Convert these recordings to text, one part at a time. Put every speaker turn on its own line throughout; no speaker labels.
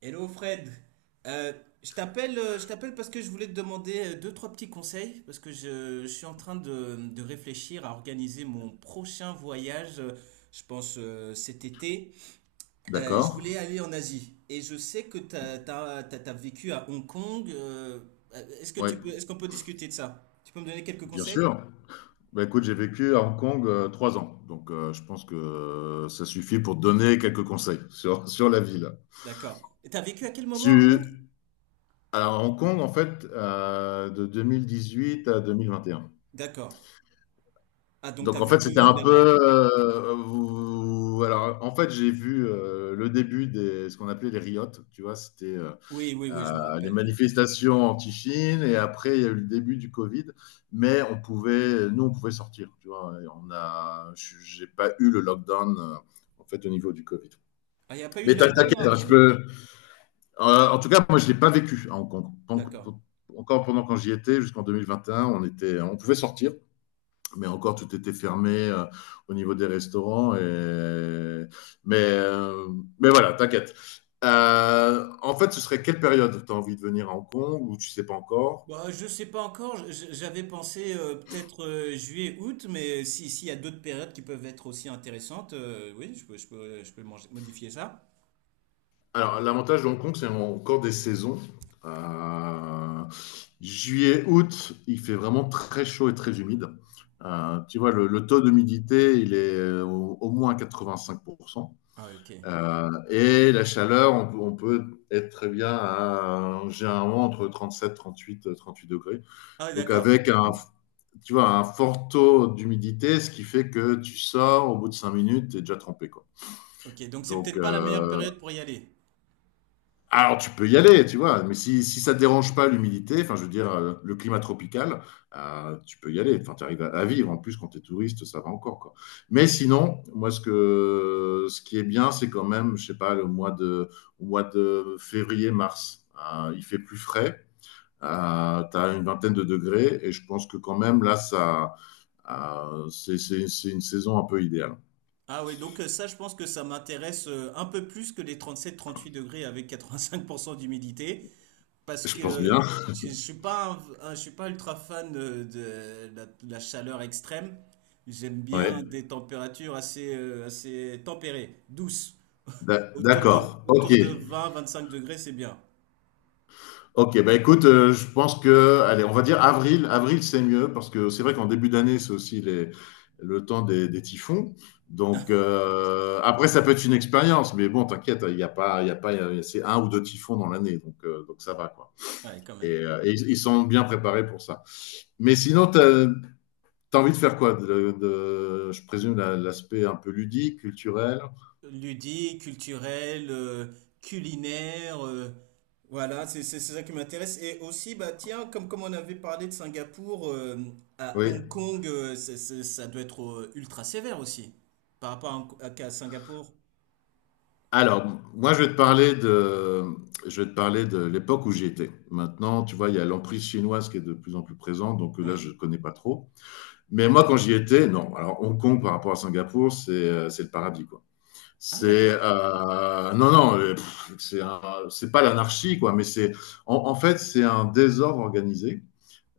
Hello Fred. Euh, je t'appelle parce que je voulais te demander deux, trois petits conseils, parce que je suis en train de réfléchir à organiser mon prochain voyage, je pense cet été. Je voulais
D'accord.
aller en Asie et je sais que t'as vécu à Hong Kong. Est-ce que
Oui,
tu peux, est-ce qu'on peut discuter de ça? Tu peux me donner quelques
bien
conseils?
sûr. Bah, écoute, j'ai vécu à Hong Kong 3 ans, donc je pense que ça suffit pour te donner quelques conseils sur, sur la ville.
D'accord. Et t'as vécu à quel moment à Hong
Tu...
Kong?
Alors, Hong Kong, en fait, de huit à 2021.
D'accord. Ah, donc t'as
Donc, en
vu le
fait, c'était
Covid
un peu...
là-bas?
euh, vous- Alors, en fait, j'ai vu le début des ce qu'on appelait les riots. Tu vois, c'était
Oui, oui, oui, je me
les
rappelle, ouais.
manifestations anti-Chine et après il y a eu le début du Covid, mais nous on pouvait sortir, tu vois. Et j'ai pas eu le lockdown en fait au niveau du Covid.
Ah, il n'y a pas eu
Mais
de lockdown
t'inquiète,
à
hein,
Hong
je
Kong?
peux. En tout cas, moi je l'ai pas vécu à Hong Kong.
D'accord.
Encore pendant quand j'y étais, jusqu'en 2021, on pouvait sortir mais encore tout était fermé au niveau des restaurants. Mais, euh, mais voilà, t'inquiète. En fait, ce serait quelle période? Tu as envie de venir à Hong Kong ou tu sais pas encore?
Bah, je sais pas encore. J'avais pensé peut-être juillet, août, mais si, s'il y a d'autres périodes qui peuvent être aussi intéressantes, oui, je peux modifier ça.
Alors, l'avantage de Hong Kong, c'est encore des saisons. Euh, juillet, août, il fait vraiment très chaud et très humide. Tu vois, le taux d'humidité, il est au moins 85%.
Ah, ok.
Et la chaleur, on peut être très bien à, généralement entre 37, 38, 38 degrés.
Ah,
Donc
d'accord.
avec tu vois, un fort taux d'humidité, ce qui fait que tu sors, au bout de 5 minutes, tu es déjà trempé, quoi.
Ok, donc c'est
Donc,
peut-être pas la meilleure période pour y aller.
alors tu peux y aller, tu vois, mais si ça te dérange pas l'humidité, enfin je veux dire le climat tropical, tu peux y aller, enfin tu arrives à vivre, en plus quand tu es touriste, ça va encore quoi. Mais sinon, moi ce qui est bien, c'est quand même, je sais pas, le mois de au mois de février, mars, il fait plus frais,
D'accord.
tu une vingtaine de degrés et je pense que quand même là ça c'est une saison un peu idéale.
Ah oui, donc ça, je pense que ça m'intéresse un peu plus que les 37 38 degrés avec 85% d'humidité. Parce
Je
que
pense bien.
je suis pas je suis pas ultra fan de la chaleur extrême. J'aime bien
Ouais.
des températures assez, assez tempérées, douces. Autour de,
D'accord. OK.
autour de 20-25 degrés, c'est bien.
Ok, bah écoute, je pense que, allez, on va dire avril. Avril, c'est mieux parce que c'est vrai qu'en début d'année, c'est aussi le temps des typhons. Donc, après, ça peut être une expérience, mais bon, t'inquiète, il n'y a pas, il y a pas, il y a- c'est un ou deux typhons dans l'année, donc ça va, quoi.
Ouais, quand
Et,
même.
euh, et ils sont bien préparés pour ça. Mais sinon, t'as envie de faire quoi? Je présume l'aspect un peu ludique, culturel.
Ludique, culturel, culinaire, voilà, c'est ça qui m'intéresse. Et aussi, bah tiens, comme on avait parlé de Singapour, à
Oui.
Hong Kong, ça doit être ultra sévère aussi, par rapport à, qu'à Singapour.
Alors, moi, je vais te parler de l'époque où j'y étais. Maintenant, tu vois, il y a l'emprise chinoise qui est de plus en plus présente, donc là,
Ouais.
je ne connais pas trop. Mais moi, quand j'y étais, non. Alors, Hong Kong par rapport à Singapour, c'est le paradis, quoi.
Ah
C'est
d'accord.
non, non, pff, c'est pas l'anarchie, quoi, mais c'est en fait, c'est un désordre organisé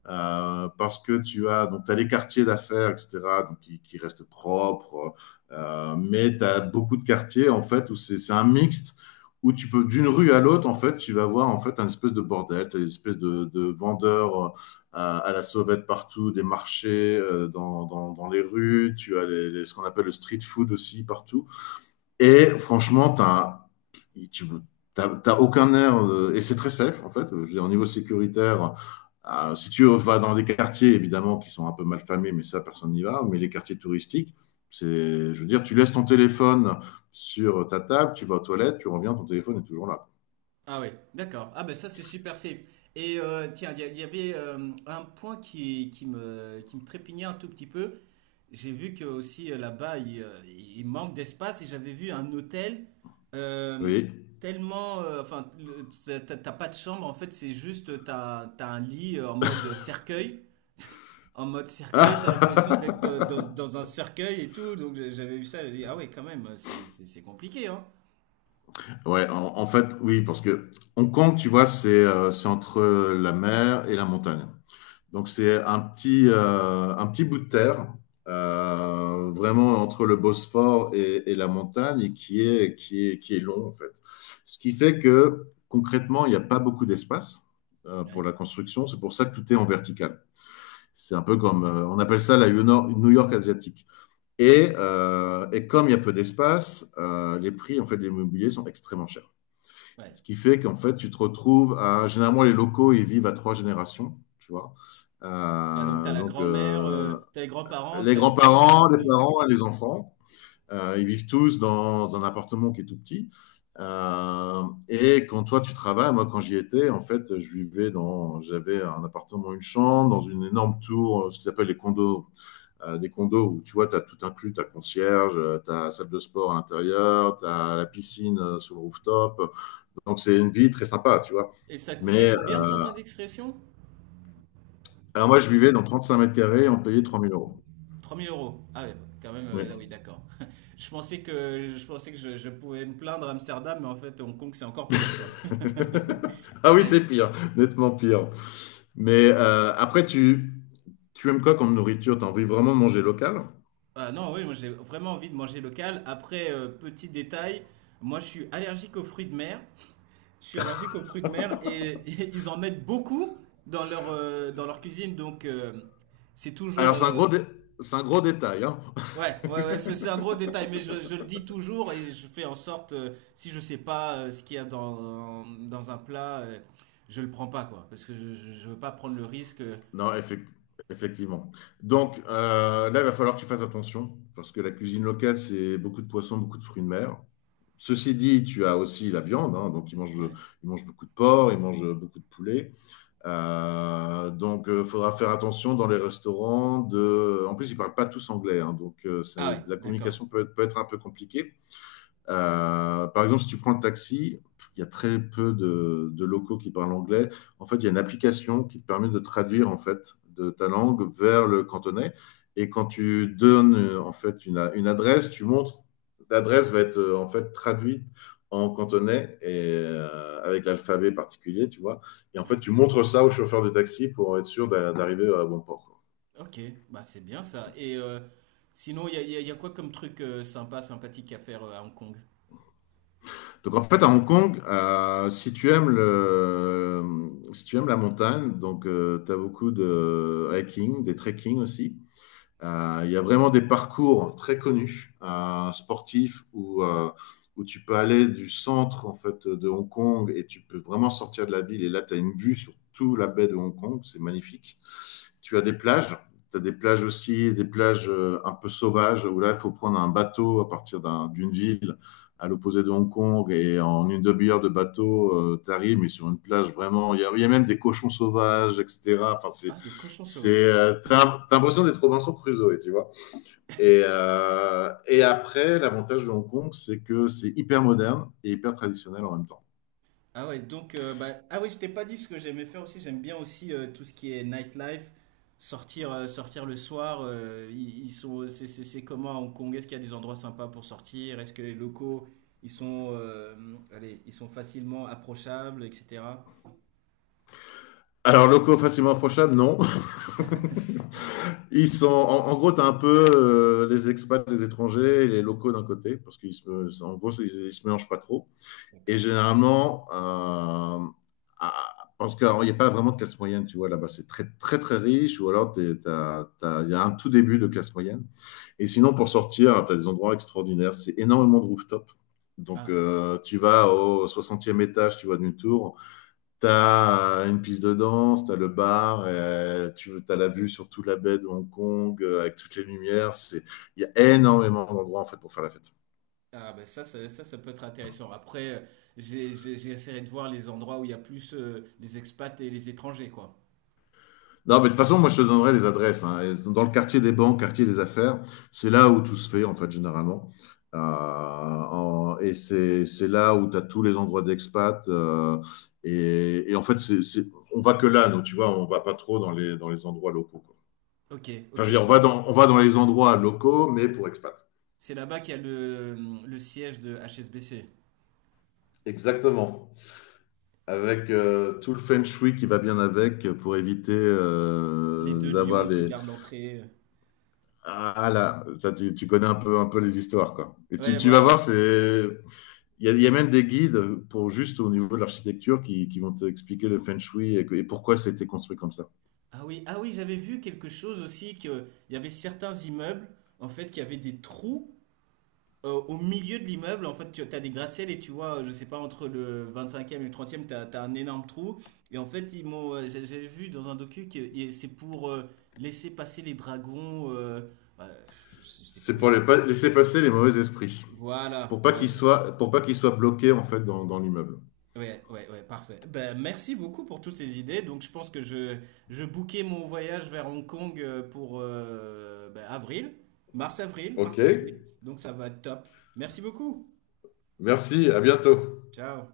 parce que tu as donc t'as les quartiers d'affaires, etc., donc qui restent propres, mais tu as beaucoup de quartiers en fait où c'est un mixte où tu peux d'une rue à l'autre en fait tu vas voir en fait un espèce de bordel, tu as des espèces de vendeurs à la sauvette partout, des marchés dans les rues, tu as ce qu'on appelle le street food aussi partout. Et franchement, tu t'as aucun air, et c'est très safe en fait. Je veux dire, au niveau sécuritaire, si tu vas dans des quartiers évidemment qui sont un peu mal famés, mais ça personne n'y va, mais les quartiers touristiques, c'est, je veux dire, tu laisses ton téléphone sur ta table, tu vas aux toilettes, tu reviens, ton téléphone est toujours là.
Ah oui, d'accord. Ah ben ça c'est super safe. Et tiens, il y avait un point qui me trépignait un tout petit peu. J'ai vu que aussi là-bas il manque d'espace et j'avais vu un hôtel euh,
Oui.
tellement, enfin, t'as pas de chambre en fait, c'est juste t'as un lit en mode cercueil, en mode cercueil. T'as l'impression d'être dans un cercueil et tout. Donc j'avais vu ça, j'ai dit ah ouais quand même, c'est compliqué hein.
Ouais, en fait, oui, parce que Hong Kong, tu vois, c'est entre la mer et la montagne. Donc c'est un petit bout de terre, vraiment entre le Bosphore et la montagne, et qui est long en fait. Ce qui fait que concrètement, il n'y a pas beaucoup d'espace pour
Ouais,
la construction. C'est pour ça que tout est en vertical. C'est un peu comme, on appelle ça la New York asiatique. Et comme il y a peu d'espace, les prix en fait de l'immobilier sont extrêmement chers.
ouais.
Ce qui fait qu'en fait, tu te retrouves à. Généralement, les locaux, ils vivent à trois générations, tu vois.
Ah, donc t'as la
Donc,
grand-mère, t'as les grands-parents,
les
t'as les parents et les
grands-parents, les
enfants.
parents et les enfants, ils vivent tous dans un appartement qui est tout petit. Et quand toi tu travailles, moi quand j'y étais, en fait, j'avais un appartement, une chambre, dans une énorme tour, ce qu'ils appellent les condos, des condos où tu vois, tu as tout inclus, tu as concierge, tu as salle de sport à l'intérieur, tu as la piscine sur le rooftop, donc, c'est une vie très sympa, tu vois.
Et ça coûtait
Mais
combien sans indexation?
alors, moi, je vivais dans 35 mètres carrés, on payait 3 000 euros.
3000 euros. Ah ouais, bon, quand même,
Oui.
ah oui, d'accord. Je pensais que je pouvais me plaindre à Amsterdam, mais en fait, Hong Kong, c'est encore pire, quoi.
Ah oui,
Ah
c'est pire, nettement pire. Mais après, tu aimes quoi comme nourriture? Tu as envie vraiment de manger local?
ah non, oui, moi j'ai vraiment envie de manger local. Après, petit détail, moi je suis allergique aux fruits de mer. Je suis allergique aux fruits de mer et, et ils en mettent beaucoup dans leur cuisine. Donc c'est toujours,
Alors, c'est un gros détail, hein.
Ouais, ouais, ouais, c'est un gros détail, mais je le dis toujours et je fais en sorte, si je sais pas ce qu'il y a dans, dans un plat, je le prends pas, quoi, parce que je veux pas prendre le risque. Euh.
Non, effectivement. Effectivement. Donc là, il va falloir que tu fasses attention parce que la cuisine locale, c'est beaucoup de poissons, beaucoup de fruits de mer. Ceci dit, tu as aussi la viande, hein, donc
Ouais.
ils mangent beaucoup de porc, ils mangent beaucoup de poulet. Donc, il faudra faire attention dans les restaurants. En plus, ils ne parlent pas tous anglais, hein, donc
Ah ouais,
la
d'accord.
communication peut être un peu compliquée. Par exemple, si tu prends le taxi, il y a très peu de locaux qui parlent anglais. En fait, il y a une application qui te permet de traduire en fait de ta langue vers le cantonais. Et quand tu donnes en fait une adresse, tu montres l'adresse va être en fait traduite en cantonais et avec l'alphabet particulier, tu vois. Et en
Ouais.
fait, tu montres ça au chauffeur de taxi pour être sûr d'arriver à bon port, quoi.
Ok, bah c'est bien ça. Et sinon, il y a quoi comme truc sympa, sympathique à faire à Hong Kong?
Donc en fait, à Hong Kong, si tu aimes la montagne, donc tu as beaucoup de hiking, des trekking aussi. Il y a vraiment des parcours très connus sportifs où tu peux aller du centre en fait de Hong Kong et tu peux vraiment sortir de la ville. Et là, tu as une vue sur toute la baie de Hong Kong, c'est magnifique. Tu as des plages, tu as des plages aussi, des plages un peu sauvages où là, il faut prendre un bateau à partir d'une ville à l'opposé de Hong Kong et en une demi-heure de bateau, tu mais sur une plage vraiment, il y a même des cochons sauvages, etc. Enfin,
Ah, des cochons
c'est,
sauvages.
t'as t'as l'impression d'être Robinson Crusoe, tu vois. Et après, l'avantage de Hong Kong, c'est que c'est hyper moderne et hyper traditionnel en même temps.
Ah ouais, donc, bah, ah oui, je t'ai pas dit ce que j'aimais faire aussi. J'aime bien aussi tout ce qui est nightlife, sortir, sortir le soir. Ils, ils sont, c'est- C'est comment à Hong Kong? Est-ce qu'il y a des endroits sympas pour sortir? Est-ce que les locaux, ils sont, allez, ils sont facilement approchables, etc.
Alors, locaux facilement approchables, non. Ils sont, en gros, t'as un peu les expats, les étrangers, et les locaux d'un côté, parce qu'ils se, en gros, ils se mélangent pas trop. Et
D'accord.
généralement, ah, parce qu'il n'y a pas vraiment de classe moyenne, tu vois, là-bas, c'est très, très, très riche, ou alors il y a un tout début de classe moyenne. Et sinon, pour sortir, tu as des endroits extraordinaires. C'est énormément de rooftop. Donc,
Ah, donc-
tu vas au 60e étage, tu vois, d'une tour. Tu as une piste de danse, tu as le bar, et tu as la vue sur toute la baie de Hong Kong avec toutes les lumières. Il y a énormément d'endroits, en fait, pour faire la fête.
ah ben ça peut être intéressant. Après, j'ai essayé de voir les endroits où il y a plus les expats et les étrangers, quoi.
Non, mais de toute façon, moi, je te donnerai les adresses, hein. Elles sont dans le quartier des banques, quartier des affaires, c'est là où tout se fait, en fait, généralement. Et c'est là où tu as tous les endroits d'expat, en fait, on va que là, nous, tu vois, on va pas trop dans dans les endroits locaux, quoi.
Ok,
Enfin,
ok.
je veux dire, on va dans les endroits locaux, mais pour expat.
C'est là-bas qu'il y a le siège de HSBC.
Exactement. Avec tout le feng shui qui va bien avec pour éviter
Les deux
d'avoir
lions qui
les,
gardent l'entrée.
Ah là, ça, tu connais un peu les histoires, quoi. Et
Ouais,
tu vas
voilà.
voir, c'est, il y a même des guides pour juste au niveau de l'architecture qui vont t'expliquer le feng shui et pourquoi c'était construit comme ça.
Ah oui, ah oui, j'avais vu quelque chose aussi que il y avait certains immeubles en fait qui avaient des trous au milieu de l'immeuble. En fait, tu as des gratte-ciel et tu vois, je sais pas entre le 25e et le 30e, e t'as as un énorme trou. Et en fait, ils m'ont j'avais vu dans un docu que et c'est pour laisser passer les dragons euh, je sais
C'est
plus
pour
exactement.
laisser passer les mauvais esprits,
Voilà, voilà.
pour pas qu'ils soient bloqués en fait dans l'immeuble.
Ouais, ouais, ouais, parfait. Ben, merci beaucoup pour toutes ces idées. Donc, je pense que je bookais mon voyage vers Hong Kong pour ben,
Ok,
mars-avril. Donc, ça va être top. Merci beaucoup.
merci, à bientôt.
Ciao.